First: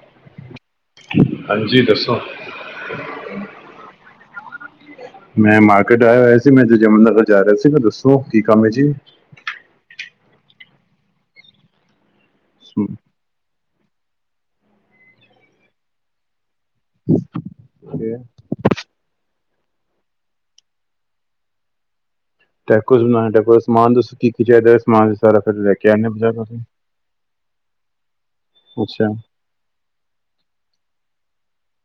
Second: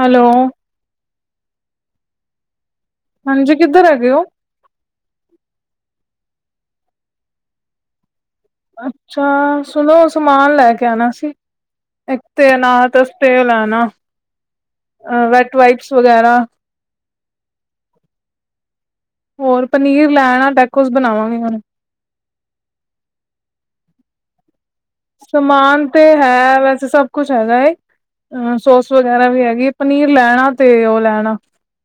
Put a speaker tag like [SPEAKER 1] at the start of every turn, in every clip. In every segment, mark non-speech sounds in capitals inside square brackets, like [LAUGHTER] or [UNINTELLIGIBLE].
[SPEAKER 1] Hello
[SPEAKER 2] ਹਾਂਜੀ ਦੱਸੋ
[SPEAKER 1] ਹਾਂਜੀ ਕਿੱਧਰ ਹੈਗੇ ਹੋ
[SPEAKER 2] ਮੈਂ ਮਾਰਕੀਟ ਆਇਆ ਹੋਇਆ ਸੀ ਮੈਂ ਜ ਜਮਨਾ ਨਗਰ ਜਾ ਰਿਹਾ ਸੀਗਾ ਦੱਸੋ ਕੀ ਕੰਮ ਹੈ ਜੀ
[SPEAKER 1] ਤਾਂ ਸੁਨੋ ਸਮਾਨ ਲੈ ਕੇ ਆਨਾ ਸੀ ਇੱਕ ਤੇ ਅਨਾ ਤੇਲ ਲੈ ਆਨਾ ਵੈਟ ਵਾਈਟਸ ਵਗੈਰਾ। ਹੋਰ ਪਨੀਰ ਲੈ ਆਨਾ ਟੈਕੋਸ ਬਨਾਵਾਂਗੇ ਹੁਨ
[SPEAKER 2] ਟੈਕੋਸ ਬਨਾਣਾ ਟੈਕੋਸ ਦਾ ਸਮਾਨ ਦੱਸੋ ਕੀ ਕੀ ਚਾਹੀਦਾ ਹੈ? ਸਮਾਨ ਤੇ ਸਾਰਾ ਫਿਰ ਲੈ
[SPEAKER 1] ਸਮਾਨ
[SPEAKER 2] ਕੇ
[SPEAKER 1] ਤੇ
[SPEAKER 2] ਆਨੇ ਬਜਾ ਤੁਸੀਂ
[SPEAKER 1] ਹੈ ਵੈਸੇ ਸਭ ਕੁਛ ਹੈਗਾ ਏ। ਅ ਸੋਸ
[SPEAKER 2] ਅੱਛਾ
[SPEAKER 1] ਵਗੈਰਾ ਵੀ ਹੈਗੀ ਏ ਪਨੀਰ ਲੈ ਆਣਾ ਤੇ ਉਹ ਲੈ ਆਣਾ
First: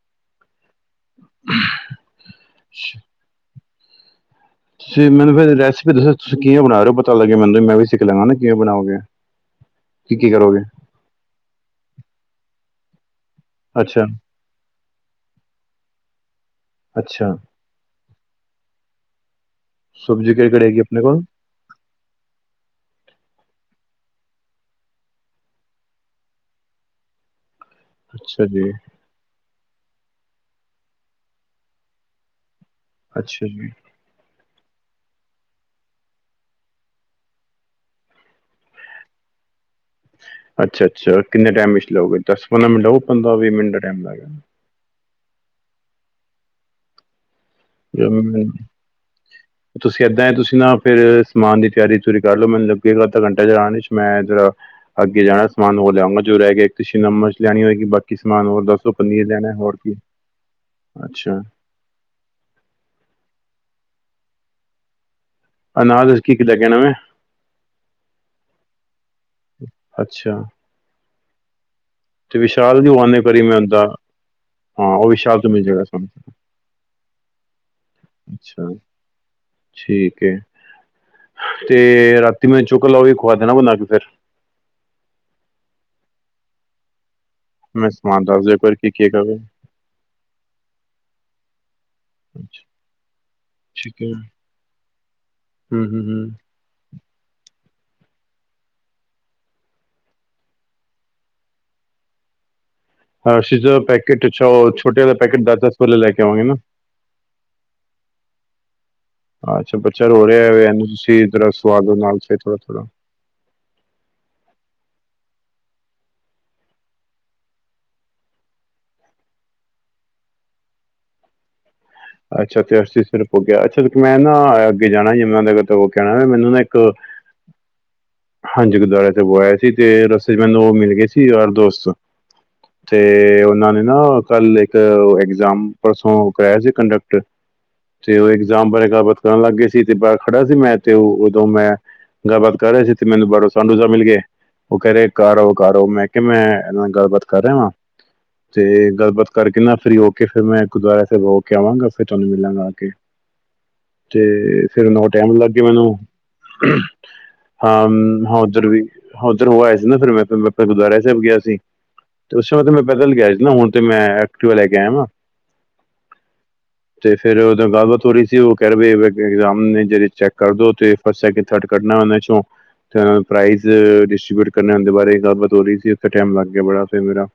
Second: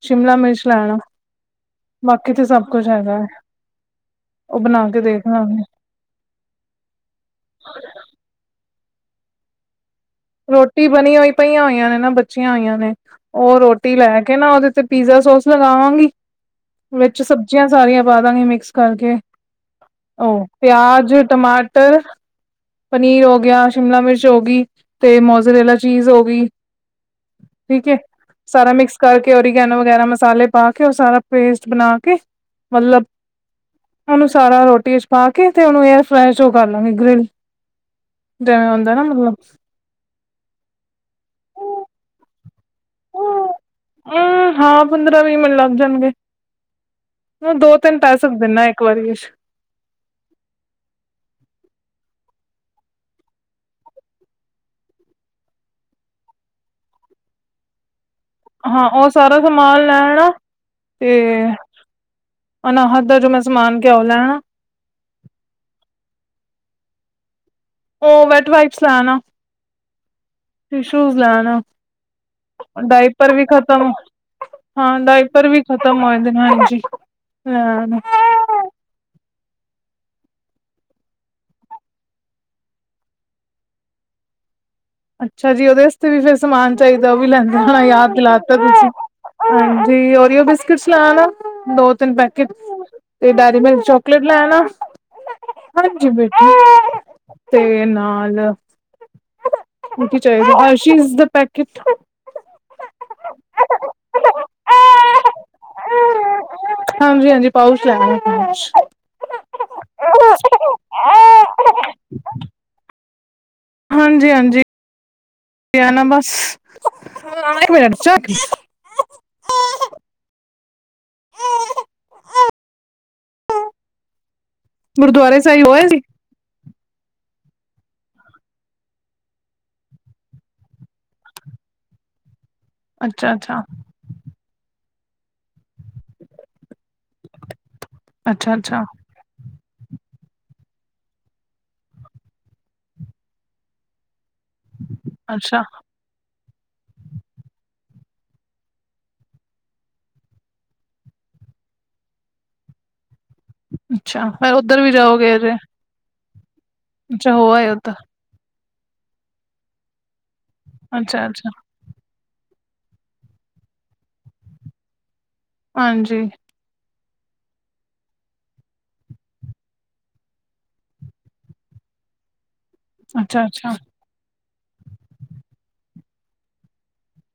[SPEAKER 1] ਸ਼ਿਮਲਾ ਮਿਰਚ ਲੈ ਆਣਾ। ਬਾਕੀ ਤੇ ਸਭ ਕੁਛ ਹੈਗਾ। ਉਹ ਬਣਾ ਕੇ
[SPEAKER 2] ਤੁਸੀ
[SPEAKER 1] ਦੇਖ
[SPEAKER 2] ਮੈਨੂੰ ਫੇਰ
[SPEAKER 1] ਲਾਂਗੇ
[SPEAKER 2] ਰੈਸਪੀ ਦੱਸੋ? ਤੁਸੀਂ ਕਿਵੇ ਬਣਾ ਰਹੇ ਹੋ ਪਤਾ ਲੱਗੇ ਮੈਨ ਤੇ ਮੈਂ ਵੀ ਸਿੱਖ ਲਾਂਗਾ ਨਾ ਕਿਂਵੇ ਬਣਾਓਗੇ ਕੀ ਕੀ ਕਰੋਗੇ।
[SPEAKER 1] ਰੋਟੀ ਬਨੀ ਹੋਈ ਪਈਆਂ ਹੋਈਆਂ ਨੇ ਨਾ ਬੱਚੀਆਂ ਹੋਈਆਂ ਨੇ ਉਹ ਰੋਟੀ
[SPEAKER 2] ਅੱਛਾ
[SPEAKER 1] ਲੈ ਕ ਕੇ ਨਾ ਉਹਦੇ ਤੇ ਪੀਜ਼ਾ ਸੋਸ ਲਗਾਵਾਂਗੀ ਵਿੱਚ ਸਬਜ਼
[SPEAKER 2] ਅੱਛਾ
[SPEAKER 1] ਸਬਜੀਆਂ ਸਾਰੀਆਂ ਪਾ ਦਾਂਗੀ ਮਿਕਸ ਕਰਕੇ
[SPEAKER 2] ਸਬਜ਼ੀ
[SPEAKER 1] ਉਹ
[SPEAKER 2] ਕਿਹੜੀ ਕਿਹੜੀ ਹੈਗੀ ਆਪਣੇ
[SPEAKER 1] ਪਿਆਜ
[SPEAKER 2] ਕੋਲ
[SPEAKER 1] ਟਮਾਟਰ ਪਨੀਰ ਹੋ ਗਿਆ ਸ਼ਿਮਲਾ ਮਿਰਚ ਹੋ ਗਈ ਤੇ ਮੋਜ਼ਰੇਲਾ ਚੀਜ਼ ਹੋ ਗਈ ਠੀਕ ਏ
[SPEAKER 2] ਅੱਛਾ ਜੀ
[SPEAKER 1] ਸਾਰਾ ਮਿਕਸ ਕਰਕੇ ਉਰੀਗੈਨੋ ਵਗੈਰਾ ਮਸਾਲੇ ਪਾ ਕੇ ਉਹ ਸਾਰਾ ਪੇਸਟ ਬਨਾ ਕੇ ਮਲਬ
[SPEAKER 2] ਅੱਛਾ ਜੀ।
[SPEAKER 1] ਉਹਨੂੰ ਸਾਰਾ ਰੋਟੀ ਇਚ ਪਾ ਕੇ ਤੇ ਉਹਨੂੰ ਏਅਰ ਫਰਾਈ ਚ ਉਹ ਕਰ ਲਾਂਗੇ ਗ੍ਰਿਲ ਜਿਵੇਂ ਹੁੰਦਾ ਨਾ ਮਤਲਬ
[SPEAKER 2] ਅੱਛਾ, ਅੱਛਾ ਕਿੰਨੇ ਟੈਮ ਇਚ ਲੋਗੇ ਦਸ ਪੰਦਰਾਂ ਮਿੰਟ ਲੋ ਪੰਦਰਾਂ ਵੀਹ ਮਿੰਟ ਦਾ ਟਾਈਮ ਲੱਗ
[SPEAKER 1] ਅ ਹਾਂ ਪੰਦਰਾਂ ਵੀਹ ਮਿੰਟ ਲੱਗ ਜਾਨਗੇ ਦੋ ਤਿੰਨ ਪੈ ਸਕਦੇ
[SPEAKER 2] ਲੱਗੇਗਾ
[SPEAKER 1] ਨਾ ਇੱਕ ਵਾਰੀ ਵਿਚ।
[SPEAKER 2] ਤੁਸੀਂ ਏਦਾਂ ਤੁਸੀਂ ਨਾ ਫਿਰ ਸਮਾਨ ਦੀ ਤਿਆਰੀ ਤੁਰੀ ਕਰ ਲਓ, ਮਨ ਲਗੇਗਾ ਅੱਧਾ ਘੰਟਾ ਜਰਾ ਆਨ ਇਚ ਮੈ ਜਰਾ ਅੱਗੇ ਜਾਣਾ ਸਮਾਨ ਹੋਰ ਲਿਆਉਂਗਾ ਜੋ ਰਹਿ ਗਿਆ ਇੱਕ ਸ਼ਿਮਲਾ ਮਿਰਚ ਲੈਣੀ ਹੋਏਗੀ ਬਟ
[SPEAKER 1] ਹਾਂ ਉਹ ਸਾਰਾ ਸਮਾਨ ਲੈ ਆਣਾ ਤੇ
[SPEAKER 2] ਅੱਛਾ
[SPEAKER 1] ਅਨਾਹਦ ਦਾ ਜੋ ਮੈਂ ਸਮਾਨ ਕਿਹਾ ਉਹ ਲੈ ਆਣਾ।
[SPEAKER 2] ਅਨਾਹਦ ਵਾਸਤੇ ਕੀ ਕੀ ਲੈ ਕੇ ਆਣਾ ਵੇ।
[SPEAKER 1] ਉਹ ਵੈਟ ਵਾਈਪਸ ਲੈ ਆਣਾ।
[SPEAKER 2] ਅੱਛਾ।
[SPEAKER 1] ਟੀਸ਼ੁਜ਼ ਲੈ ਆਣਾ
[SPEAKER 2] ਅਤੇ ਵਿਸ਼ਾਲ ਦੀ ਉਹ ਆਉਂਦੇ
[SPEAKER 1] ਡਾਇਪਰ
[SPEAKER 2] ਕਰੀ
[SPEAKER 1] ਵੀ
[SPEAKER 2] ਮੈਂ ਉਹਦਾ
[SPEAKER 1] ਖਤਮ ਹਾਂ
[SPEAKER 2] ਉਹ ਵਿਸ਼ਾਲ
[SPEAKER 1] ਡਾਇਪਰ
[SPEAKER 2] ਤੋਂ
[SPEAKER 1] ਵੀ
[SPEAKER 2] ਮਿਲ ਜਾਏਗਾ
[SPEAKER 1] ਖਤਮ
[SPEAKER 2] ਸਾਨੂੰ
[SPEAKER 1] ਹੋਏਦੇ ਨੇ, ਹਾਂਜੀ ਲੈ ਆਣਾ।
[SPEAKER 2] ਅੱਛਾ। ਠੀਕ ਏ, ਤੇ ਰਾਤੀ ਮੈਂ ਚੋਕੋ ਔ ਵੀ, ਖਵਾ ਦੇਣਾ ਬਣਾ ਕੇ ਫਿਰ
[SPEAKER 1] ਅੱਛਾ ਜੀ ਉਹਦੇ ਵਸਤੇ ਵੀ ਫਿਰ ਸਮਾਨ ਚਾਹੀਦਾ, ਉਹ ਵੀ ਲੈਂਦੇ ਹੋਣਾ
[SPEAKER 2] ਮੈਂ
[SPEAKER 1] ਯਾਦ
[SPEAKER 2] ਸਮਾਨ ਦੱਸ ਦਿਓ
[SPEAKER 1] ਦਿਲਾਤਾ
[SPEAKER 2] ਇੱਕ ਵਾਰ ਕੀ
[SPEAKER 1] ਤੁਸੀਂ।
[SPEAKER 2] ਕੀ ਹੈਗਾ ਵੇ
[SPEAKER 1] ਹਾਂਜੀ ਓਰੀਓ ਬਿਸਕਿਟਸ ਲੈਉਣਾ, ਦੋ ਤਿੰਨ ਪੈਕਟ
[SPEAKER 2] ਅੱਛਾ
[SPEAKER 1] ਤੇ ਡੈਰੀ ਮਿਲਕ
[SPEAKER 2] ਠੀਕ ਹੈ
[SPEAKER 1] ਚੋਕਲੇਟ ਲੈ ਆਣਾ,
[SPEAKER 2] ਹੂੰ ਹੂੰ
[SPEAKER 1] ਹਾਂਜੀ
[SPEAKER 2] ਹੂੰ
[SPEAKER 1] ਬੇਟਾ। ਤੇ ਨਾਲ ਕੀ ਚਾਹੀਦਾ ਅਰਸ਼ੀਜ਼ ਦਾ ਪੈਕੇਟ
[SPEAKER 2] ਅਰਸੀਜ ਦਾ ਪੈਕੇਟ ਅੱਛਾ ਉਹ ਛੋਟੇ ਵਾਲਾ ਪੈਕੇਟਸ ਦਸ ਦਸ ਵਾਲੇ ਲੈ ਕੇ ਆਵਾਂਗੇ ਨਾ।
[SPEAKER 1] ਹਾਂਜੀ, ਹਾਂਜੀ। ਪਾਓਚ ਲੈ ਆਣਾ ਕੋਈ ਅੱਛਾ
[SPEAKER 2] ਅਛਾ ਬੱਚਾ ਰੋ ਰਿਹਾ, ਏ ਵੇ ਇਨੂੰ ਤੁਸੀ ਜਰਾ ਸੁਆ ਦੋ ਨਾਲ ਥੋੜਾ ਥੋੜਾ।
[SPEAKER 1] ਹਾਂਜੀ, ਹਾਂਜੀ। ਪਿਆਨਾ ਬਸ, ਹਾਂ ਇਕ ਮਿਨਿਟ
[SPEAKER 2] ਅੱਛਾ ਤੇ ਅਸੀ ਸਿਰਫ ਹੋ ਗਿਆ, ਅੱਛਾ ਮੈਂ ਨਾ ਅੱਗੇ ਜਾਣਾ
[SPEAKER 1] ਗੁਰਦੁਆਰੇ
[SPEAKER 2] ਜਮਨਾ ਨਗਰ
[SPEAKER 1] ਸਾਹਿਬ
[SPEAKER 2] ਤੱਕ ਹੋ
[SPEAKER 1] ਹੋਏ ਸੀ
[SPEAKER 2] ਕੇ ਆਣਾ। ਮੈਨੂੰ ਨਾ ਇੱਕ ਹਾਂਜੀ ਗੁਰਦੁਆਰੇ ਤਕ ਹੋ ਆਇਆ ਸੀ, ਤੇ ਰਸਤੇ ਚ ਮੈਨੂੰ ਉਹ ਮਿਲ ਗਏ ਸੀ ਯਾਰ ਦੋਸਤ ਤੇ
[SPEAKER 1] ਅੱਛਾ ਅੱਛਾ
[SPEAKER 2] ਉਹਨਾਂ ਨੇ ਨਾ ਕੱਲ ਇੱਕ ਐਗਜਾਮ ਪਰਸੋਂ ਕਰਾਇਆ ਸੀ ਕੰਡਕਟਰ ਤੇ ਉਹ
[SPEAKER 1] ਅੱਛਾ
[SPEAKER 2] ਐਗਜ਼ਾਮ
[SPEAKER 1] ਅੱਛਾ
[SPEAKER 2] ਬਾਰੇ ਗਲਬਾਤ ਕਰਨ ਲੱਗ ਗਏ ਸੀ, ਤੇ ਬਾਹਰ ਖੜਾ ਸੀ ਮੈਂ ਤੇ ਉਦੋਂ ਮੈਂ ਗੱਲਬਾਤ ਕਰ ਰਹੇ ਸੀ, ਤੇ ਮੈਨੂੰ ਬਾਹਰ ਸਾਡੂਸਾਹਿਬ ਮਿਲ ਗਏ ਉਹ ਕਹਿ ਰਹੇ ਘਰ ਆਓ
[SPEAKER 1] ਅੱਛਾ
[SPEAKER 2] ਘਰ ਆਓ ਮੈਂ ਕਿ ਮੈਂ ਇਹਨਾਂ ਨਾਲ ਗੱਲਬਾਤ ਕਰ ਰਿਹਾ ਵਾਂ ਤੇ ਗੱਲਬਾਤ ਕਰਕੇ ਨਾ, ਫ੍ਰੀ ਹੋਕੇ ਫਿਰ ਮੈਂ ਗੁਰਦੁਆਰਾ ਸਾਹਿਬ ਹੋ। ਕੇ ਆਵਾਂਗਾ ਫਿਰ ਤੁਹਾਨੂੰ ਮਿਲਾਂਗਾ ਆ ਕੇ,
[SPEAKER 1] ਅੱਛਾ, ਫੇਰ
[SPEAKER 2] ਤੇ
[SPEAKER 1] ਉੱਧਰ
[SPEAKER 2] ਫਿਰ
[SPEAKER 1] ਵੀ
[SPEAKER 2] ਊਨਾ
[SPEAKER 1] ਜਾਓਗੇ
[SPEAKER 2] ਟਾਈਮ ਲੱਗ
[SPEAKER 1] ਅਜੇ,
[SPEAKER 2] ਗਿਆ ਮੈਨੂੰ
[SPEAKER 1] ਅੱਛਾ ਹੋ ਆਏ
[SPEAKER 2] ਹਾਂ,
[SPEAKER 1] ਉੱਧਰ,
[SPEAKER 2] ਹਾਂ ਉੱਧਰ ਵੀ ਉਧਰ ਹੋ ਆਇਆ ਸੀ ਨਾ ਫਿਰ ਮੈਂ ਮੈਂ ਗੁਰਦੁਆਰਾ ਸਾਹਿਬ ਗਿਆ
[SPEAKER 1] ਅੱਛਾ-ਅੱਛਾ,
[SPEAKER 2] ਸੀ, ਤੇ ਉਸ ਸਮਯ ਮੈਂ ਪੈਦਲ ਗਿਆ ਸੀ ਨਾ, ਹੁਣ ਤੇ ਮੈਂ ਐਕਟਿਵਾ ਲੈ ਕੇ ਆਇਆ ਵਾਂ
[SPEAKER 1] ਹਾਂਜੀ।
[SPEAKER 2] ਤੇ ਫੇਰ ਉਹਦ ਗੱਲਬਾਤ ਹੋ ਰਹੀ ਸੀ, ਉਹ ਕਹਿ ਰਹੇ ਇਗਜ਼ਾਮ ਨੇ ਜਿਹੜ ਚੈੱਕ ਕਰ ਦੋ ਤੇ ਫਸਟ ਸੈਕਿੰਡ ਥਰਡ ਕਢਨਾ ਉਨ੍ਹਾਂ ਚੋਂ, ਤੇ ਉਨ੍ਹਾਂਨੂੰ ਪ੍ਰਾਈਜ਼
[SPEAKER 1] ਅੱਛਾ-ਅੱਛਾ,
[SPEAKER 2] ਡਿਸਟਬਊਟ ਕਲ ਨਾ ਔ ਦੇ ਬਾਰੇ ਗੱਲਬਾਤ ਹੋ ਰਹੀ ਸੀ, ਉਥੇ ਟਾਈਮ ਲੱਗ ਗਿਆ ਬੜਾ ਫਿਰ ਮੇਰਾ,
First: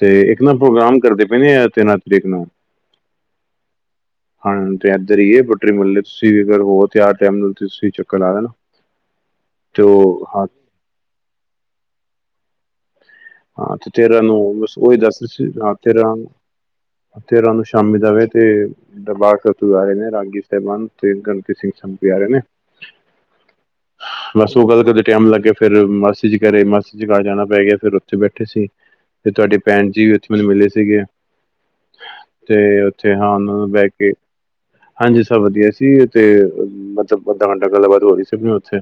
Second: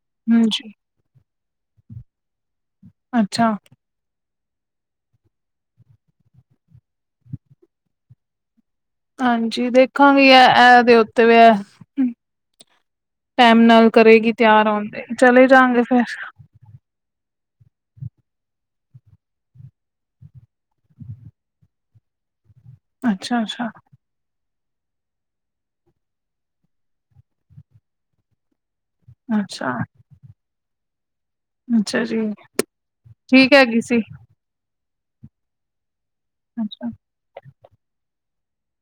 [SPEAKER 2] ਤੇ ਇੱਕ ਨਾ
[SPEAKER 1] ਹਾਂਜੀ,
[SPEAKER 2] ਪ੍ਰੋਗਰਾਮ ਕਰਦੇ ਬ ਨਹੀਂ ਆ, ਤੇਰਾਂਹ ਤਰੀਕ ਨੂੰ
[SPEAKER 1] ਅੱਛਾ
[SPEAKER 2] ਆਣਾ ਤੇ ਇੱਧਰ ਹੀ ਏ ਪੱਟਰੀ ਮੁੱਹਲੇ, ਤੁਸੀਂ ਵੀ ਅਗਰ ਹੋ ਤੇਆਰ ਟਾਈਮ ਨਾਲ ਤੇ ਤੁਸੀਂ ਵੀ ਚੱਕਰ ਲਾ ਲੈਣਾ
[SPEAKER 1] ਹਾਂਜੀ ਦੇਖਾਂਗੀ ਐ, ਐ ਇਹਦੇ ਉੱਤੇ ਵੇ ਐ ਟਾਈਮ
[SPEAKER 2] ਹਾਂ
[SPEAKER 1] ਨਾਲ
[SPEAKER 2] ਤੇ ਤੇਰਾਂ
[SPEAKER 1] ਕਰੇਗੀ
[SPEAKER 2] ਨੂੰ
[SPEAKER 1] ਤਿਆਰ
[SPEAKER 2] ਬਸ
[SPEAKER 1] ਆਂਣ
[SPEAKER 2] ਉਹੀ
[SPEAKER 1] ਤੇ, ਚਲੇ ਜਾਂਗੇ ਫਿਰ
[SPEAKER 2] ਤੇਰਾਹ ਨੂੰ ਸ਼ਾਮੀ ਜਾਵੇ ਤੇ ਦਰਬਾਰ ਸਾਹਿਬ ਤੋਂ ਆਏ ਨੇ ਰਾਂਗੀ ਸਾਹਿਬਾਨ, ਤੇ ਗ੍ਰੰਥੀ ਸਿੰਘ ਸਾਹਿਬ ਵੀ ਆ ਰਹੇ ਨੇ
[SPEAKER 1] ਅੱਛਾ ਅੱਛਾ
[SPEAKER 2] ਬਸ ਉਹ ਗੱਲ ਕਰਦੇ ਟਾਈਮ ਲੱਗ ਗਿਆ, ਫੇਰ ਮਾਸੀ ਜੀ ਘਰੇ, ਮਾਸੀ ਜੀ ਘਾਰ ਜਾਣਾ ਪੈ ਗਿਆ ਫਿਰ ਉਥੇ ਬੈਠੇ ਸੀ, ਤੇ ਤੁਹਾਡੇ
[SPEAKER 1] ਅੱਛਾ
[SPEAKER 2] ਭੈਣ ਜੀ ਵੀ ਉੱਥੇ ਮੈਨੂੰ ਮਿਲੇ ਸੀਗੇ
[SPEAKER 1] ਅੱਛਾ ਜੀ,
[SPEAKER 2] ਤੇ ਉੱਥੇ ਹਾਂ
[SPEAKER 1] ਠੀਕ ਹੈਗੀ
[SPEAKER 2] ਬਹਿ
[SPEAKER 1] ਸੀ,
[SPEAKER 2] ਕੇ ਹਾਂਜੀ ਸਭ ਵਧੀਆ ਸੀ ਓ ਤੇ,
[SPEAKER 1] ਅੱਛਾ,
[SPEAKER 2] ਮਤਲਬ ਅੱਧਾ -ਘੰਟਾ ਗੱਲ ਬਾਤ ਹੋ ਰਈ ਸੀਗੀ ਓਥੇ।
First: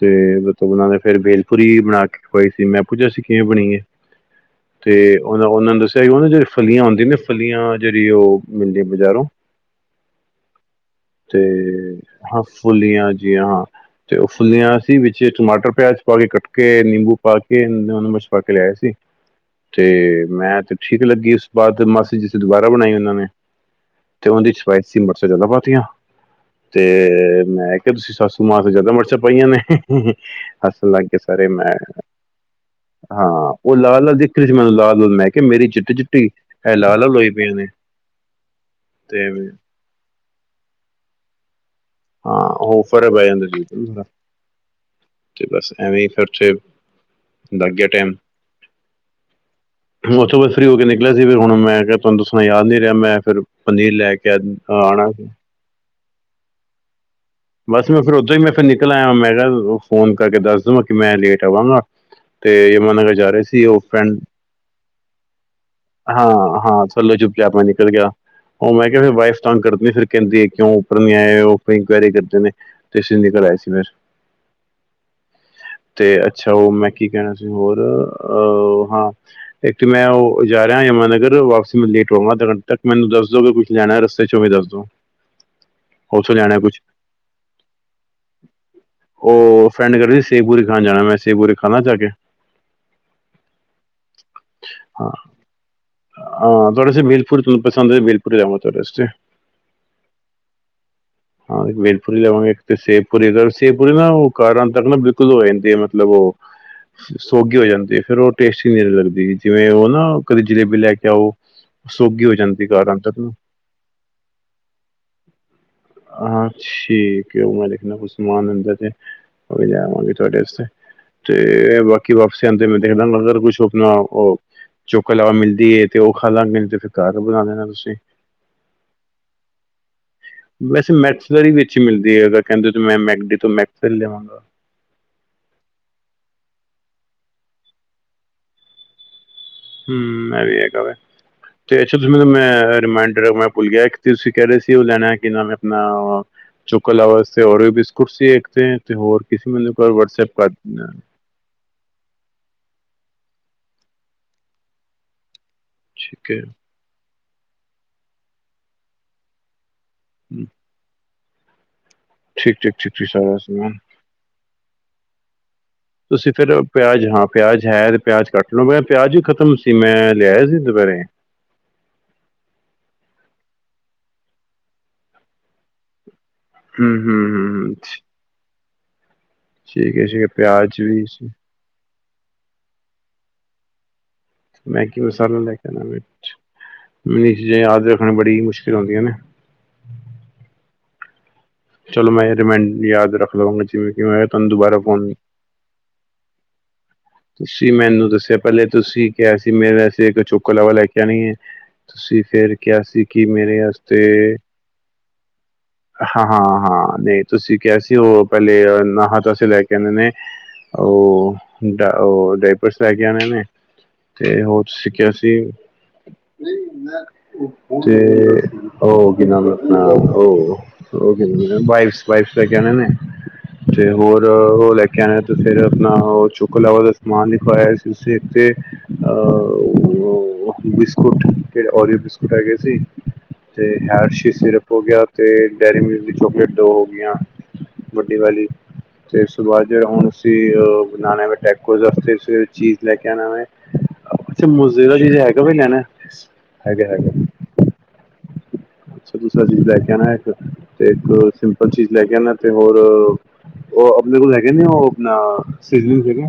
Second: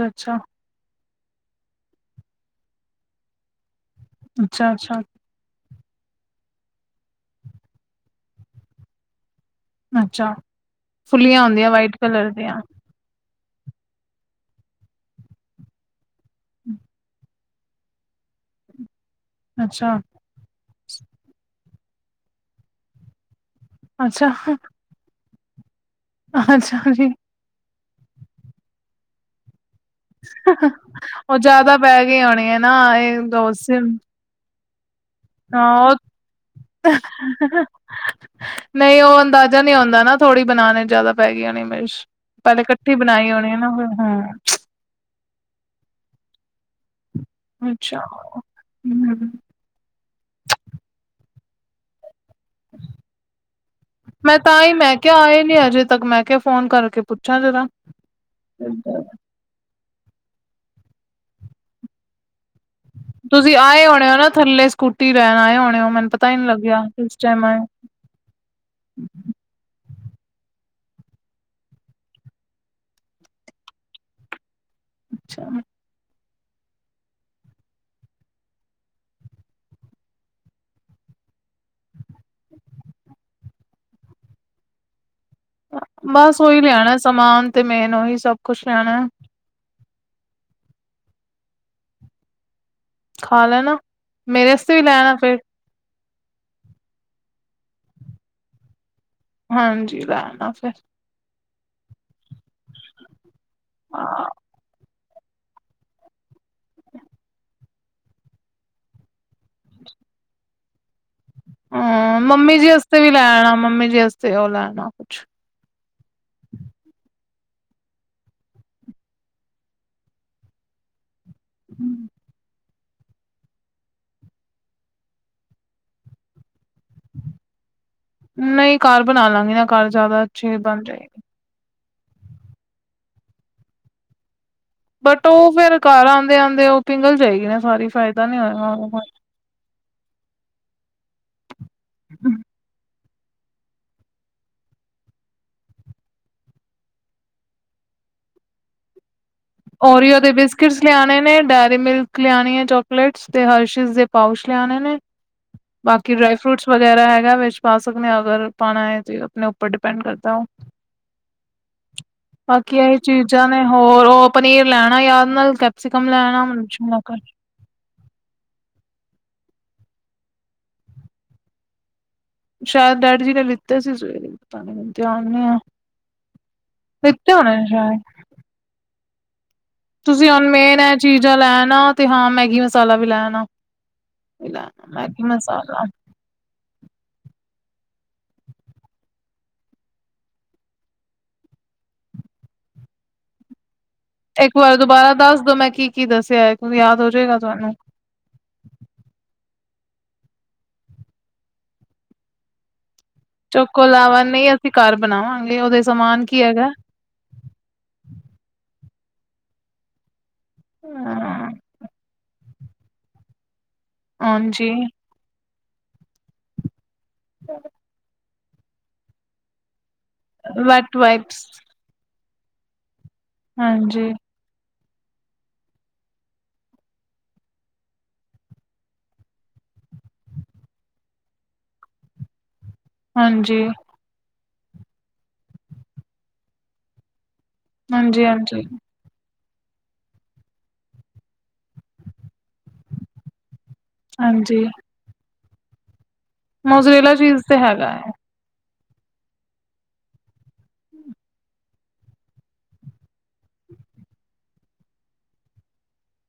[SPEAKER 2] ਤੇ
[SPEAKER 1] ਅੱਛਾ-ਅੱਛਾ।
[SPEAKER 2] ਮਤਲਬ ਓਨਾਂ ਨੇ ਫੇਰ ਬੇਲਪੁਰੀ ਬਣਾ ਕੇ ਖਵਾਈ ਸੀ, ਮੈਂ ਪੁੱਛਿਆ ਸੀ ਕਿਵੇਂ ਬਣੀ ਏ।
[SPEAKER 1] ਅੱਛਾ, ਅੱਛਾ,
[SPEAKER 2] ਤੇ ਓ, ਓਨਾਂ ਨੂੰ ਦੱਸੇਆ ਸੀ ਓ ਨਾ ਜੇੜੀ ਫਲੀਆਂ ਹੁੰਦੀ ਨੇ ਫਲੀਆਂ ਜੇੜੀ ਓ ਮਿਲਦੀ ਨੇ ਬਜ਼ਾਰੋਂ
[SPEAKER 1] ਅੱਛਾ, ਫੁੱਲੀਆਂ ਹੁੰਦੀਆਂ ਵਾਈਟ ਕਲਰ
[SPEAKER 2] ਤੇ--ਹਾਂ
[SPEAKER 1] ਦੀਆਂ,
[SPEAKER 2] ਫਲੀਆਂ ਜੇਆ ਤੇ ਓ ਫੁੱਲੀਆਂ ਸੀ ਵਿੱਚੇ ਈ ਟਮਾਟਰ ਪਿਆਜ ਪਾ ਕੇ ਕੱਟ ਕੇ ਨਿੰਬੂ ਪਾ ਕੇ ਪਾ ਕੇ ਲਿਆਏ ਸੀ ਤੇ
[SPEAKER 1] ਅੱਛਾ।
[SPEAKER 2] ਮੈਂ ਤੇ ਠੀਕ ਲੱਗੀ, ਉਸ ਤੋ ਬਾਅਦ ਮਾਸੀ ਜੀ ਸੇ ਦੁਬਾਰਾ ਬਣਾਏ ਓਨਾਂ ਨੇ,
[SPEAKER 1] ਅੱਛਾ,
[SPEAKER 2] ਤੇ ਓ ਵੀ ਸਵਾਦ ਤੁਸੀ ਮੀਰਚਾ ਜਾਦਾ ਪਾਤੀਆਂ ਤੇ
[SPEAKER 1] ਅੱਛਾ ਜੀ,
[SPEAKER 2] ਮੈਂ ਤੁਸੀਂ ਸਾਸੂ ਮਾ ਤੋ ਜ਼ਾਦਾ ਮਿਰਚਾਂ ਪਾਈਆਂ ਨੇ, ਹਹ ਹੱਸਣ ਲੱਗ ਗਏ ਸਾਰੇ ਮੈਂ
[SPEAKER 1] ਕੇਂਦੇ ਹੋਣੇ ਆ ਨਾ ਇਹ ਦੋ
[SPEAKER 2] ਹਾਂ, ਓ
[SPEAKER 1] ਸਿਮ
[SPEAKER 2] ਲਾਲ -ਲਾਲ ਦਿਖ ਰਈ ਸੀ, ਮੈਨੂੰ ਲਾਲ -ਲਾਲ ਮੈਂ ਕਿ ਮੇਰੀ
[SPEAKER 1] ਹਾਂ
[SPEAKER 2] ਚਿੱਟੀ- ਚਿੱਟੀ, ਏ ਲਾਲ-ਲਾਲ ਹੋਈ
[SPEAKER 1] ਉਹ
[SPEAKER 2] ਪਈਆਂ ਨੇ, ਤੇ
[SPEAKER 1] ਨਈ ਆਂਦਾ ਨਾ ਥੋੜ੍ਹੀ ਬਣਾਣੇ ਜਾਦਾ ਪੈ ਗਈ ਹੋਣੀ ਮਾਰਚ,
[SPEAKER 2] ਹਾਂ
[SPEAKER 1] ਪੇਲੇ
[SPEAKER 2] ਉਹ
[SPEAKER 1] ਇਕੱਠੀ
[SPEAKER 2] ਫਰਕ ਪੈ
[SPEAKER 1] ਬਣਾਈ
[SPEAKER 2] ਜਾਂਦਾ
[SPEAKER 1] ਹੋਣੀ
[SPEAKER 2] ਸੀ
[SPEAKER 1] ਨਾ ਫੇਰ,
[SPEAKER 2] ਥੋੜਾ
[SPEAKER 1] ਹਾ
[SPEAKER 2] ਤੇ ਬਸ ਐਵੇਂ ਈ ਫਿਰਥੇ ਲੱਗੇ ਗੇਆ
[SPEAKER 1] ਅੱਛਾ
[SPEAKER 2] ਟਾਏਮ
[SPEAKER 1] ਹੂੰ
[SPEAKER 2] ਹੁਣੇ ਓਥੋ ਮੈ ਫਰੀ ਹੋ ਕੇ ਨਿਕਲਿਆ ਸੀ, ਫਿਰ ਹੁਣ ਮੈਂ ਕੇਆ ਤੁਆਨੂੰ ਦੱਸਣ ਦਾ ਯਾਦ ਨੀ ਰੇਆ, ਮੈਂ ਫੇਰ ਪਨੀਰ ਲੈ ਕੇ ਘਰ ਆਣਾ ਸੀ।
[SPEAKER 1] ਫਰੀ ਨਈ ਹੋਏ ਅਜੇ ਤੱਕ ਮੈਂ ਕੇਆ? ਫੋਨ ਕਰਕੇ ਪੁੱਛਾਂ ਜਰਾ
[SPEAKER 2] ਬਸ ਮੈਂ ਫਿਰ ਓਧਰੋ ਈ ਨਿਕਲ, ਨਿਕਲ ਆਇਆ ਮੈਂਗਾ ਫੋਨ ਕਰਕੇ ਦੱਸ ਦਵਾਂ ਕਿ ਮੈਂ ਲੇਟ ਆਵਾਂਗਾ ਤੇ ਮਨ ਜਾ ਰਹੇ
[SPEAKER 1] ਤੁਸੀਂ
[SPEAKER 2] ਸੀ ਓ
[SPEAKER 1] ਆਏ ਹੋਣੇ ਹੋ
[SPEAKER 2] ਫਰੈਂਡ,
[SPEAKER 1] ਨਾ ਥੱਲੇ ਸਕੂਟੀ ਲੈਣ ਆਏ ਹੋਣੇ ਹੋ ਮੈਨੂੰ
[SPEAKER 2] ਹਾਂ
[SPEAKER 1] ਪਤਾ ਹੀ ਨੀ ਲੱਗਿਆ
[SPEAKER 2] -ਹਾਂ ਥੱਲੋਂ
[SPEAKER 1] ਕਿਸ
[SPEAKER 2] ਚੁੱਪ-
[SPEAKER 1] ਟਾਈਮ
[SPEAKER 2] ਚਾਪ
[SPEAKER 1] ਆਏ
[SPEAKER 2] ਮੈਂ ਨਿਕਲ ਗਿਆ ਓ ਮੈਂ ਕੇਆ ਫਿਰ ਵਾਈਫ ਤੰਗ ਕਰਦੀ ਆ, ਫਿਰ ਕੇਂਦੀ ਆ, ਕਿਓ ਉੱਪਰ ਨਹੀਂ ਆਏ ਓ ਇਨਕੋਆਰੀ ਸਟੇਸ਼ਨ ਨਿਕਲ ਆਏ ਸੀ ਫਿਰ
[SPEAKER 1] ਅੱਛਾ
[SPEAKER 2] ਤੇ ਅੱਛਾ ਓ ਮੈਂ ਕੀ ਕੈਣਾ ਸੀ ਹੋਰ ਅਹ ਹਾਂ ਇੱਕ ਮੈਂ ਉਹ ਜਾ ਰਿਹਾ ਯਮਨਾ ਨਗਰ, ਵਾਪਸੀ ਮੈਂ ਲੇਟ ਹੋਵਾਂਗਾ, ਤਦ ਤੱਕ ਮੈਨੂੰ ਦੱਸ ਦੋਗੇ ਕੁ ਕੁੱਛ ਲੈਣਾ ਰਸਤੇ ਚੋਂ ਵੀ ਦੱਸ ਦੋ ਉੱਥੋਂ
[SPEAKER 1] ਬਸ ਓ ਈ
[SPEAKER 2] ਹੈ ਕੁਝ
[SPEAKER 1] ਲੈਣਾ ਸਮਾਨ ਤੇ ਮੇਨ ਓ ਈ ਸਭ ਕੁਛ ਲੈਣਾ।
[SPEAKER 2] ਓ ਫਰੈਂਡ ਕੈ ਰਏ ਸੀ ਸੇਖਪੂਰੀ ਖਾਣ ਜਾਣਾ, ਮੈਂ ਸੇਖਪੂਰੀ ਖਾਂਲਾ ਜਾ ਕੇ?
[SPEAKER 1] ਖਾ ਲੈਣਾ, ਮੇਰੇ ਵਾਸਤੇ ਵੀ ਲੈ
[SPEAKER 2] ਹਾਂ
[SPEAKER 1] ਆਣਾ ਫੇਰ।
[SPEAKER 2] ਹਾਂ ਤੁਹਾਡੇ ਵਾਸਤੇ ਬੇਲਪੁਰ ਤੁਹਾਨੂੰ ਪੰਸਦ ਏ, ਬੇਲਪੁਰੀ ਲੈ ਆਵਾ ਤਾਡੇ ਵਾਸਤੇ।
[SPEAKER 1] ਹਾਂਜੀ, ਲੈ ਆਨਾ ਫਿਰ।
[SPEAKER 2] ਹਾਂ ਬੇਲਪੁਰੀ ਲਵਾਂਗੇ ਸੇਵਪੁਰ ਸੇਵਪੂਰੀ ਨਾ ਕਰ ਆਣ ਤਕ ਨਾ ਬ ਦੋਂ ਜਾਂਦੀ ਏ ਮਤਲਬ ਉਹ। ਸੌਗੀ ਹੋ ਜਾਂਦੀ ਹੈ ਫਿਰਰ ਉਹ ਟੇਸਟੀ ਨਈ ਲਗਦੀ ਜਿਵੇਂ ਉਹ ਨਾ ਕਦੇ ਜਲੇਬੀ ਲੈ ਕੇ ਆਓ। ਸੋਗੀ
[SPEAKER 1] ਹਮ
[SPEAKER 2] ਹੋ
[SPEAKER 1] ਮੰਮੀ
[SPEAKER 2] ਜਾਂਦੀ
[SPEAKER 1] ਜੀ
[SPEAKER 2] ਕਾਰਾਂ
[SPEAKER 1] ਵਾਸਤੇ ਵੀ
[SPEAKER 2] ਤੱਕ
[SPEAKER 1] ਲੈ
[SPEAKER 2] ਨਾ
[SPEAKER 1] ਆਣਾ ਮੰਮੀ ਜੀ ਵਾਸਤੇ ਉਹ ਲੈਣਾ ਕੁਛ।
[SPEAKER 2] ਹਾ ਠੀਕ ਹੈ ਉਹ ਮੈਂ ਲਿਖਣਾ ਕੁ ਸਮਾਨ ਅੰਦਰ ਤੇ ਹੋ ਜਾਵਾਂਗੇ ਤੁਹਾਡੇ ਅਸਤੇ। ਤੇ ਬਾਕੀ ਵਾਪਸ ਆਉਂਦੇ ਮੈਂ ਦੇਖਦਾ ਅਗਰ ਕੁਛ ਆਪਣਾ ਉਹ। ਚੁੱਕੋ ਲਾਵਾ ਮਿਲਦੀ ਹੈ ਤੇ ਉਹ ਖਾ ਲਾਂਗੇ ਤੇ ਫਿਰ ਕਰ ਬਣਾ ਲੈਣਾ ਤੁਸੀਂ।
[SPEAKER 1] ਨਹੀਂ ਘਰ ਬਣਾ ਲਾਂਗੇ ਨਾ ਘਰ ਜ਼ਿਆਦਾ ਅੱਛੇ ਬਣ ਜਾਏ।
[SPEAKER 2] ਵਿੱਚ ਹੀ ਮਿਲਦੀ ਹੈ ਕਹਿੰਦੇ ਮੈਂਬਰੀ ਤੋਂ ਮੈਕਸਰ ਲਿਆਵਾਂਗਾ।
[SPEAKER 1] ਬਟ ਉਹ ਫੇਰ ਘਰ ਆਉਂਦੇ ਆਉਂਦੇ ਉਹ ਪਿੰਗਲ ਜਾਏਗੀ ਨਾ ਸਾਰੀ ਫਾਇਦਾ ਨੀ ਹੋਇਗਾ।
[SPEAKER 2] ਹੂੰ, ਐ ਵੀ ਹੈਗਾ ਵੇ। ਤੇ ਅੱਛਾ ਤੁਸੀਂ ਮੈਨੂੰ ਮੈਂ ਰਿਮਾਇਂਡਰ ਮੈਂ ਭੁੱਲ ਗਿਆ ਏਕ ਕਿ ਤੁਸੀਂ ਕੈ ਰੇ ਸੀ ਓ ਲੈਣਾ ਕਿ ਨਾਮ ਏ ਅਪਨਾ ਅ, ਚੋਕੋ ਲਾਵਾ ਅਸਤੇ ਓਰਿਓ ਬਿਸਕੁਟ ਸੀ ਏਕ ਤੇ ਤੇ ਹੋਰ ਕੀ ਸੀ ਮੈਨੂੰ ਏਕ ਵਾਰ ਵਟਸਐਪ ਕਰ ਦੇਨਾ।
[SPEAKER 1] ਲੀਆਣੇ ਨੇ ਡ ਡੈਰੀ ਮਿਲਕ ਲਿਆਣੀ ਏ ਚੋਕਲੇਟਸ ਤੇ ਹਰਸ਼ੀਜ਼ ਦੇ ਪਾਊਚ ਲਿਆਣੇ ਨੇ, ਬਾਕੀ
[SPEAKER 2] ਠੀਕ
[SPEAKER 1] ਡਰਾਏ
[SPEAKER 2] ਹੈ
[SPEAKER 1] ਫਰੂਟਸ ਵਗੈਰਾ ਹੈਗਾ ਵਿੱਚ ਪਾ ਸਕਨੇ ਆ ਅਗਰ ਪਾਣਾ ਏ ਤੇ ਅਪਨੇ ਉਪ ਰ ਡਿਪੈਂਡ ਕਰਦੈ ਓ,
[SPEAKER 2] ਹੂੰ, ਠੀਕ ਠੀਕ
[SPEAKER 1] ਬਾਕੀ
[SPEAKER 2] ਠੀਕ
[SPEAKER 1] ਐਹੀ
[SPEAKER 2] ਠੀਕ ਸਾਰਾ
[SPEAKER 1] ਚੀਜ਼ਾਂ ਨੇ
[SPEAKER 2] ਸਮਾਨ
[SPEAKER 1] ਹੋਰ ਓ [UNINTELLIGIBLE] ਲੈ ਆਣਾ ਯਾਦ ਨਾਲ ਕੈਪਸੀਕਮ ਲੈ
[SPEAKER 2] ਤੁਸੀਂ
[SPEAKER 1] ਆਣਾ,
[SPEAKER 2] ਫਿਰ
[SPEAKER 1] ਮਨ - ਸ਼ਿਮਲਾ
[SPEAKER 2] ਪਿਆਜ਼ ਹਾਂ
[SPEAKER 1] ਮਰਚ
[SPEAKER 2] ਪਿਆਜ਼ ਹੈ ਤੇ ਪਿਆਜ਼ ਕੱਟ ਲੋ, ਮੈਂ ਪਿਆਜ਼ ਵੀ ਖਤਮ ਸੀ, ਮੈਂ ਲਿਆਇਆ ਸੀ ਦੁਪੈਰੇ?
[SPEAKER 1] ਸ਼ਾਇਦ ਡੈਡੀ ਜੀ ਨੇ ਲਿੱਤੇ ਸੀ ਸਵੇਰੇ, ਪਤਾ ਨੀ ਹੁਨ ਧਿਆਨ ਨੀ ਐ।
[SPEAKER 2] ਹੂੰ ਹੂੰ
[SPEAKER 1] ਲੀਤੇ
[SPEAKER 2] ਹੂੰ
[SPEAKER 1] ਹੋਣੇ ਨੇ
[SPEAKER 2] ਹੂੰ
[SPEAKER 1] ਸ਼ੈਦ।
[SPEAKER 2] ਠੀਕ ਹੈ ਠੀਕ ਹੈ
[SPEAKER 1] ਤੁਸੀਂ ਹੁਨ ਮੇਨ
[SPEAKER 2] ਪਿਆਜ਼
[SPEAKER 1] ਐ
[SPEAKER 2] ਵੀ ਸੀ
[SPEAKER 1] ਚੀਜ਼ਾਂ ਲੈ ਆਨਾ, ਤੇ ਹਾਂ ਮੈਗੀ ਮਸਾਲਾ ਵੀ ਲੈ ਆਨਾ।
[SPEAKER 2] ਮੈਗੀ ਮਸਾਲਾ ਲੈ ਕੇ ਆਣਾ ਵੇ, ਅਛਾ। ਮੇਨ ਚੀਜ਼ਾਂ ਯਾਦ ਰੱਖਣਾ ਵੀ ਬੜੀ ਮੁਸ਼ਕਿਲ ਹੁੰਦੀਆਂ ਨੇ। ਚਲੋ ਮੈਂ ਰਿਮਾਇਡ, ਯਾਦ ਰੱਖ ਲਵਾਂਗਾ ਜਿਵੇਂ ਕਿ ਮੈਂ ਤੁਹਾਨੂੰ
[SPEAKER 1] ਏਕ ਵਾਰ
[SPEAKER 2] ਫੋਨ
[SPEAKER 1] ਦੁਬਾਰਾ ਦੱਸ ਦੋ ਮੈਂ ਕੀ- ਕੀ ਦੱਸਿਐ, ਏਕ ਵਾਰ ਯਾਦ ਹੋ ਜਾਏਗਾ
[SPEAKER 2] ਤੁਸੀਂ
[SPEAKER 1] ਤੁਹਾਨੂੰ।
[SPEAKER 2] ਮੈਨੂੰ ਦੱਸਿਐ ਪੈਲੇ ਤੁਸੀਂ ਕਿਆ ਸੀ ਮੇਰੇ ਅਸੇ ਏਕ ਚੋਕੋ ਲਾਵਾ ਲੈ ਕੇ ਆਣੀ ਏ। ਤੁਸੀਂ ਫੇਰ ਕਿਆ ਸੀ ਕਿ ਮੇਰੇ
[SPEAKER 1] ਚੋਕੋ
[SPEAKER 2] ਅਸਤੇ,
[SPEAKER 1] ਲਾਵਾ ਨਹੀਂ ਅਸੀਂ ਘਰ ਬਣਾਵਾਂਗੇ ਉਹਦੇ ਸਮਾਨ ਕੀ
[SPEAKER 2] ਹਾਂਹਾਂ-
[SPEAKER 1] ਹੈਗਾ
[SPEAKER 2] ਹਾਂ ਨਈ ਤੁਸੀਂ ਕਿਆ ਸੀ ਓ ਪੈਲੇ ਅਨਾਹਤ ਅਸੇ ਲੈ ਕੇ ਆਨੇ ਨੇ, ਓ
[SPEAKER 1] ਹਾਂ।
[SPEAKER 2] ਡ ਓ ਡਾਈਪਰਸ ਲੈ ਕੇ ਆਣੇ ਨੇ, ਤੇ ਹੋਰ
[SPEAKER 1] ਹਾਂਜੀ
[SPEAKER 2] ਤੁਸੀਂ ਕਿਆ ਸੀ ਤੇ ਓ ਕੀ ਨਾਮ ਏ ਅ ਓ,
[SPEAKER 1] ਵੈਟ
[SPEAKER 2] ਓ ਕਿ
[SPEAKER 1] ਵਾਈਪਸ
[SPEAKER 2] ਹੁੰਦੈ ਵਾਈਪਸ, ਵਾਇਪਸ ਲੈ ਕੇ ਆਣੇ ਨੇ। ਤੇ
[SPEAKER 1] ਹਾਂਜੀ।
[SPEAKER 2] ਹੋਰ ਓ ਲੈ ਕੇ ਆਣੇ ਨੇ ਤੇ ਫੇਰ ਅਪਣਾ ਓ ਚੋ ਚੋਕੋ ਲਾਵਾ ਦਾ ਸਮਾਨ ਲਿਖਵਾਇਆ ਸੀ ਤੁਸੀ ਏਕ ਤੇ ਅ ਓ ਬਿਸਕੁਟ ਕੇੜੇ, ਓਰੀਓ ਬਿਸਕੁਟ ਹੈਗੇ ਸੀ
[SPEAKER 1] ਹਾਂਜੀ,
[SPEAKER 2] ਤੇ ਹੈਰਸ਼ੀ ਸਿਰਪ ਹੋ ਗਿਆ, ਤੇ ਡੇਅਰੀ ਮਿਲਕ ਦੀ ਚੋਕਲੇਟ ਦੋ ਹੋ ਗੀਆਂ- ਵੱਡੀ
[SPEAKER 1] ਹਾਂਜੀ,
[SPEAKER 2] ਵਾਲੀ,
[SPEAKER 1] ਹਾਂਜੀ,
[SPEAKER 2] ਤੇ ਉਸ ਤੋਂ ਬਾਅਦ ਜੇ ਹੁਣ ਅਸੀਂ ਅ ਬਣਾਣਾ ਵੇ [UNINTELLIGIBLE] ਅਸਤੇ ਸਵੇਰੇ ਚੀਜ਼ ਲੈ ਕੇ ਆਣਾ ਵੇ। ਓ ਅਛਾ
[SPEAKER 1] ਹਾਂਜੀ
[SPEAKER 2] ਮੋਜ਼ਰੇਲਾ ਚੀਜ਼ ਹੈਗਾ ਵੇ ਲਿਆਨੈ?
[SPEAKER 1] ਮੋਜਰੇਲਾ ਚੀਜ਼ ਤੇ ਹੈਗਾ ਏ
[SPEAKER 2] ਅੱਛਾ ਦੂਸਰਾ ਚੀਜ਼ ਲੈ ਕੇ ਆਣਾ ਏਕ, ਤੇ ਏਕ ਸਿੰਪਲ ਚੀਜ਼ ਲੈ ਕੇ ਆਨੈ ਤੇ ਹੋਰ ਓ ਅਪਨੇ ਕੋਲ ਹੈਗੇ ਨੇ ਓ ਅਪਨਾ, ਸੀਜ਼ਨਿੰਗਸ ਹੈਗੇ ਨੇ?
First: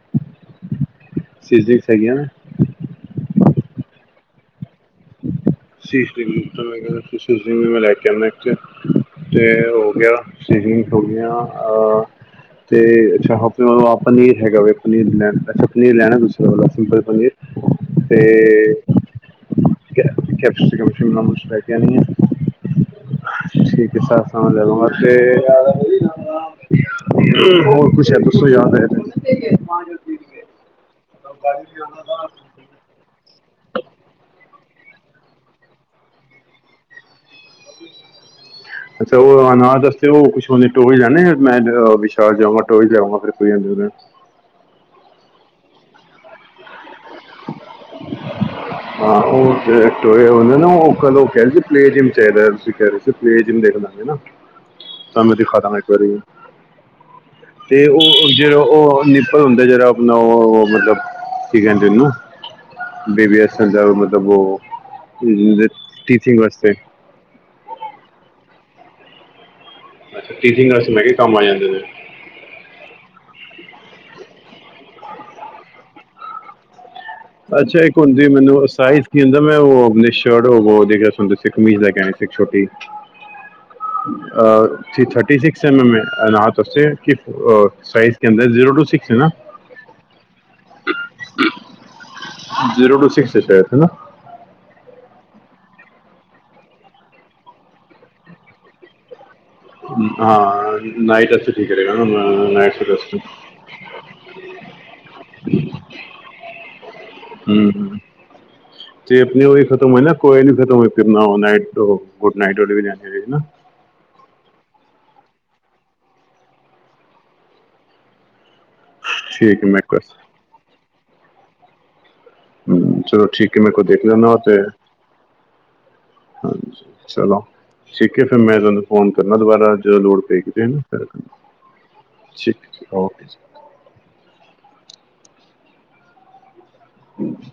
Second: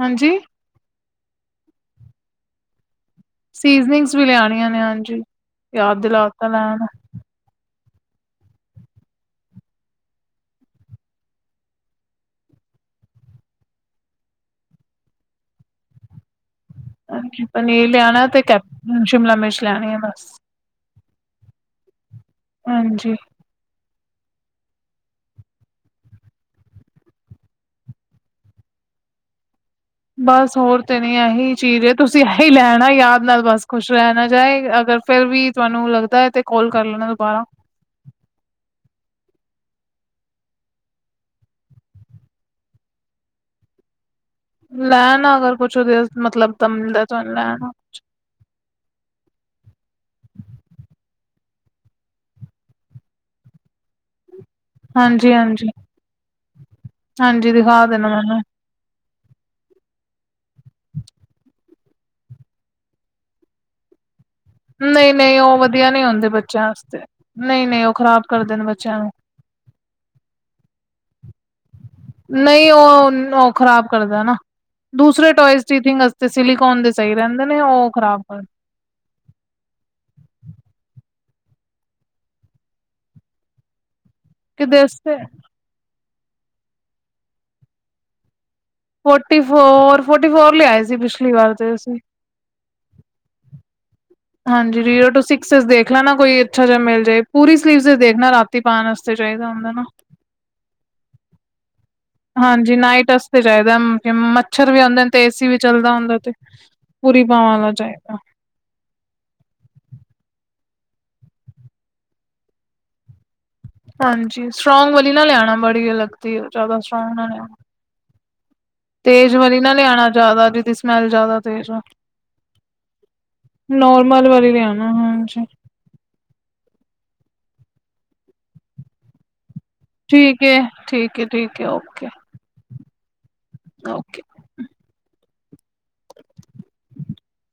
[SPEAKER 1] ਹਾਂਜੀ!
[SPEAKER 2] ਸੀਜ਼ਨਿੰਗਸ ਹੈਗੀਆਂ ਨੇ?
[SPEAKER 1] ਸੀਜ਼ਨਿੰਗਸ ਵੀ ਲਿਆਣੀਆਂ ਨੇ ਹਾਂਜੀ, ਯਾਦ ਦਿਲਾ
[SPEAKER 2] ਸੀਜ਼ਨਿੰਗ
[SPEAKER 1] ਤਾਂ ਲੈ
[SPEAKER 2] ਮੈਂ
[SPEAKER 1] ਆਣਾ।
[SPEAKER 2] ਕਹਿੰਦਾ ਸੀਜ਼ਨਿੰਗ ਨੂੰ ਮੈਂ ਲੈ ਕੇ ਆਨਾ ਏਕ ਤੇ। ਤੇ ਹੋ ਗਿਆ ਸੀਜ਼ਨਿੰਗਸ ਹੋਗੀਆਂ ਅ ਤੇ ਅੱਛਾ ਹਾਂ ਫੇਰ ਓ ਪਨੀਰ ਹੈਗਾ ਵੇ, ਪਨੀਰ ਲੈ। ਅੱਛਾ ਪਨੀਰ ਲੈਣਾ ਵੇ ਦੂਸਰੇ ਅਲਾ ਸਿੰਪਲ।
[SPEAKER 1] ਹਾਂਜੀ ਪਨੀਰ ਲਿਆਣਾ ਏ ਤੇ ਕੈਪ - ਸ਼ਿਮਲਾ ਮਿਰਚ ਲਿਆਣੀ ਏ ਬਸ।
[SPEAKER 2] ਸ਼ੀਮਾ ਮਿਰਚ, ਸ਼ਿਮਲਾ ਮਿਰਚ ਲੇ ਕੇ ਆਨੀ ਏ।
[SPEAKER 1] ਹਾਂਜੀ।
[SPEAKER 2] ਅੱਛਾ ਠੀਕ ਏ, ਸਾਰਾ ਸਮਾਨ ਲੈ ਆਂਗਾ ਤੇ ਹੂੰ, ਹੋਰ ਕੁਛ ਹੈ ਤੇ ਦੱਸੋ ਯਾਦ ਹੈ ਤੇ?
[SPEAKER 1] ਬਸ ਹੋਰ ਤੇ ਨੀ ਐਹੀ ਚੀਜ਼ ਏ, ਤੁਸੀਂ ਐਈ ਲੈ ਆਣਾ ਯਾਦ ਨਾਲ ਬਸ ਕੁਸ਼ ਰੈ ਨਾ ਜਾਏ। ਅਗਰ ਫੇਰ ਵੀ ਤੁਆਨੂੰ ਲੱਗਦਾ ਏ ਤੇ ਕੌਲ ਕਰ ਲੈਣਾ ਦੁਬਾਰਾ।
[SPEAKER 2] ਅੱਛਾ, ਓ ਅਨਾਹਤ ਅਸਤੇ ਓ ਕੁਛ ਓਨੇ ਟੋਏ ਲੈਨੇ ਐ? ਮੈ ਐਦਰ ਵਿਸ਼ਾਲ ਜਾਵਾਂ ਟੋਇਜ ਲਿਆਵਾਂ, ਫਿਰ ਕੋਈ [UNINTELLIGIBLE]
[SPEAKER 1] ਲੈ ਆਨਾ ਅਗਰ ਕੁਛ ਉਦੇ ਮਤਲਬ ਦਾ ਮਿਲਦਾ ਤੁਹਾਨੂੰ ਲੈ ਆਨਾ ਕੁਛ।
[SPEAKER 2] ਹਾਂ ਓ ਜੇੜੇ ਟੋਏ ਹੂੰਦੇ ਨਾ ਓ ਕਦੋਂ ਕਹਿੰਦੀ ਪਲੇ ਜਿਮ ਚਾਈਦਾ ਏ ਤੁਸੀਂ ਕਹਿ ਰੇ ਸੀ 'ਤੇ ਪਲੇ ਜਿਮ ਦੇ ਦੋ ਲਾਕੇ ਨਾ।
[SPEAKER 1] [INAUDIBLE] ਹਾਂਜੀ
[SPEAKER 2] ਤੁਹਾਨੂੰ
[SPEAKER 1] ਹਾਂਜੀ
[SPEAKER 2] ਦਿਖਾਦਾਗਾ ਇੱਕ ਵਾਰੀ,
[SPEAKER 1] ਹਾਂਜੀ ਦਿਖਾ
[SPEAKER 2] ਤੇ ਓ
[SPEAKER 1] ਦੇਣਾ ਮੈਨੂੰ
[SPEAKER 2] ਜੇਰਾ ਓ ਓ ਨਿੱਪਲ ਹੁੰਦੇ ਜੇੜਾ ਆਪਨਾ ਓ ਮਤਲਬ, ਕੀ ਕੈ ਦੇ ਉਨੂੰ ਬੇਬੀ ਐਕਸਲ ਦਾ ਮਤਲਬ ਵੋ।
[SPEAKER 1] ਨਈ-ਨਈ ਓ ਵਧੀਆ ਨੀ ਹੁੰਦੇ ਬੱਚਿਆਂ ਵਾਸਤੇ, ਨਈ-ਨਈ ਓ ਖ਼ਰਾਬ ਕਰਦੇ ਨੇ ਬੱਚਿਆਂ ਨੂੰ।
[SPEAKER 2] ਅੱਛਾ ਟੀਚਿੰਗ ਨਰਸ ਮੈਂ ਕੈ ਕੰਮ ਆ ਜਾਂਦੇ ਨੇ।
[SPEAKER 1] ਨਈ ਓ ਉਨ ਓ ਖ਼ਰਾਬ ਕਰਦਾ ਨਾ, ਦੂਸਰੇ ਟੋਇਜ਼ ਚੀਟਿੰਗ ਵਾਸਤੇ, ਸੀਲਿਕੋਨ ਦੇ ਸਹੀ ਰਹਿੰਦੇ ਨੇ
[SPEAKER 2] ਅੱਛਾ
[SPEAKER 1] ਉਹ
[SPEAKER 2] ਇੱਕ
[SPEAKER 1] ਖ਼ਰਾਬ
[SPEAKER 2] ਹੁੰਦੀ
[SPEAKER 1] ਕਰ
[SPEAKER 2] ਮੈਨੂੰ ਓ ਸਾਈ ਕੀ ਹੁੰਦਾ ਮੈਂ ਓ ਅਪਨੀ ਸ਼ਰਟ ਓ ਹੋਰ ਦੇ ਗਿਆ ਸਨ ਤੁਸੀਂ ਕਮੀਜ਼ ਲੈਕੇ ਆਇਆ ਇੱਕ ਛੋਟੀ। [INAUDIBLE] ਆ
[SPEAKER 1] ਕਿਦੇ
[SPEAKER 2] ਥੀ
[SPEAKER 1] ਵਾਸਤੇ
[SPEAKER 2] ਥਰਟੀ ਸਿਕਸ ਐਮ ਐਮ ਏ ਐ ਨਾ ਦੱਸਿਆ ਕਿ ਅ ਸਾਈਜ਼ ਕੇ ਅੰਦਰ zero two
[SPEAKER 1] forty four, forty four ਲਿਆਏ ਸੀ ਪਿਛਲੀ ਵਾਰ 'ਤੇ ਅਸੀਂ।
[SPEAKER 2] ਜ਼ੀਰੋ ਟੂ ਸਿਕਸ ਏ ਸ਼ਾਇਦ ਹਨਾ?
[SPEAKER 1] ਹਾਂਜੀ ਜ਼ੀਰੋ ਟੂ ਸਿਕਸਜ ਦੇਖ ਲੈਨਾ ਕੋਈ ਅੱਛਾ ਜੇਆ ਮਿਲ ਜੇ ਪੂਰੀ ਸਲੀਵਜ ਦੇਖਨਾ ਰਾਤੀ ਪਾਣ ਵਾਸ ਫੇਰ ਚਾਈਦਾ ਹੁੰਦਾ ਨਾ।
[SPEAKER 2] ਹਾਂ ਨਾਈਟ ਅਸੀਂ [INAUDIBLE]
[SPEAKER 1] ਹਾਂਜੀ ਨਾਈਟ ਵਾਸਤੇ ਚਾਈਦਾ, ਮੱਛਰ ਵੀ ਹੁੰਦੇ 'ਤੇ ਏ ਸੀ ਵੀ ਚੱਲਦਾ ਹੁੰਦਾ 'ਤੇ ਪੂਰੀ ਬਾਵਾਂ ਆਲਾ ਚਾਈਦਾ।
[SPEAKER 2] ਚੇਪ ਨੀ ਉਈ ਖਤਮ ਹੋਈ ਨਾ, ਕੋਈ ਨੀ ਖਤਮ ਹੋਈ [INAUDIBLE]
[SPEAKER 1] ਹਾਂਜੀ ਸਟ੍ਰੋਗ ਵਾਲੀ ਨਾ ਲੈ ਆਣਾ ਬੜੀ ਅਲੱਗ ਤੀ ਜਿਆਦਾ ਸਟ੍ਰੋਗ ਨਾ ਲੈ ਆਣਾ। ਤੇਜ਼ ਵਾਲੀ
[SPEAKER 2] ਠੀਕ ਹੈ
[SPEAKER 1] ਨਾ
[SPEAKER 2] ਮੈਂ ਕਰ
[SPEAKER 1] ਲਿਆਣਾ ਜਿਆਦਾ ਜੀ ਦੀ ਸਮੈਲ ਜਾਦਾ ਤੇਜ਼ ਨਾ।
[SPEAKER 2] ਹੂੰ ਚਲੋ ਠੀਕ ਐ ਮੈਂ ਕੋਈ ਦੇਖ ਲੈਨਾ ਉਥੇ।
[SPEAKER 1] ਲਿਆਣਾ ਹਾਂਜੀ
[SPEAKER 2] ਹਾਂਜੀ ਚਲੋ ਠੀਕ ਏ ਫੇਰ ਮੈਂ ਤੁਹਾਨੂੰ ਫ਼ੋਨ ਕਰਨਾ ਦੁਬਾਰਾ। ਜਦੋਂ ਲੋੜ ਪੇ
[SPEAKER 1] ਠੀਕ
[SPEAKER 2] ਇਕ
[SPEAKER 1] ਹੈ
[SPEAKER 2] ਦਿਨ,
[SPEAKER 1] ਠੀਕ ਹੈ ਠੀਕ ਹੈ ਓਕੇ
[SPEAKER 2] ਠੀਕ-ਠੀਕ ਓਕੇ ਜੀ।
[SPEAKER 1] ਓਕੇ।
[SPEAKER 2] ਹਾਂਜੀ।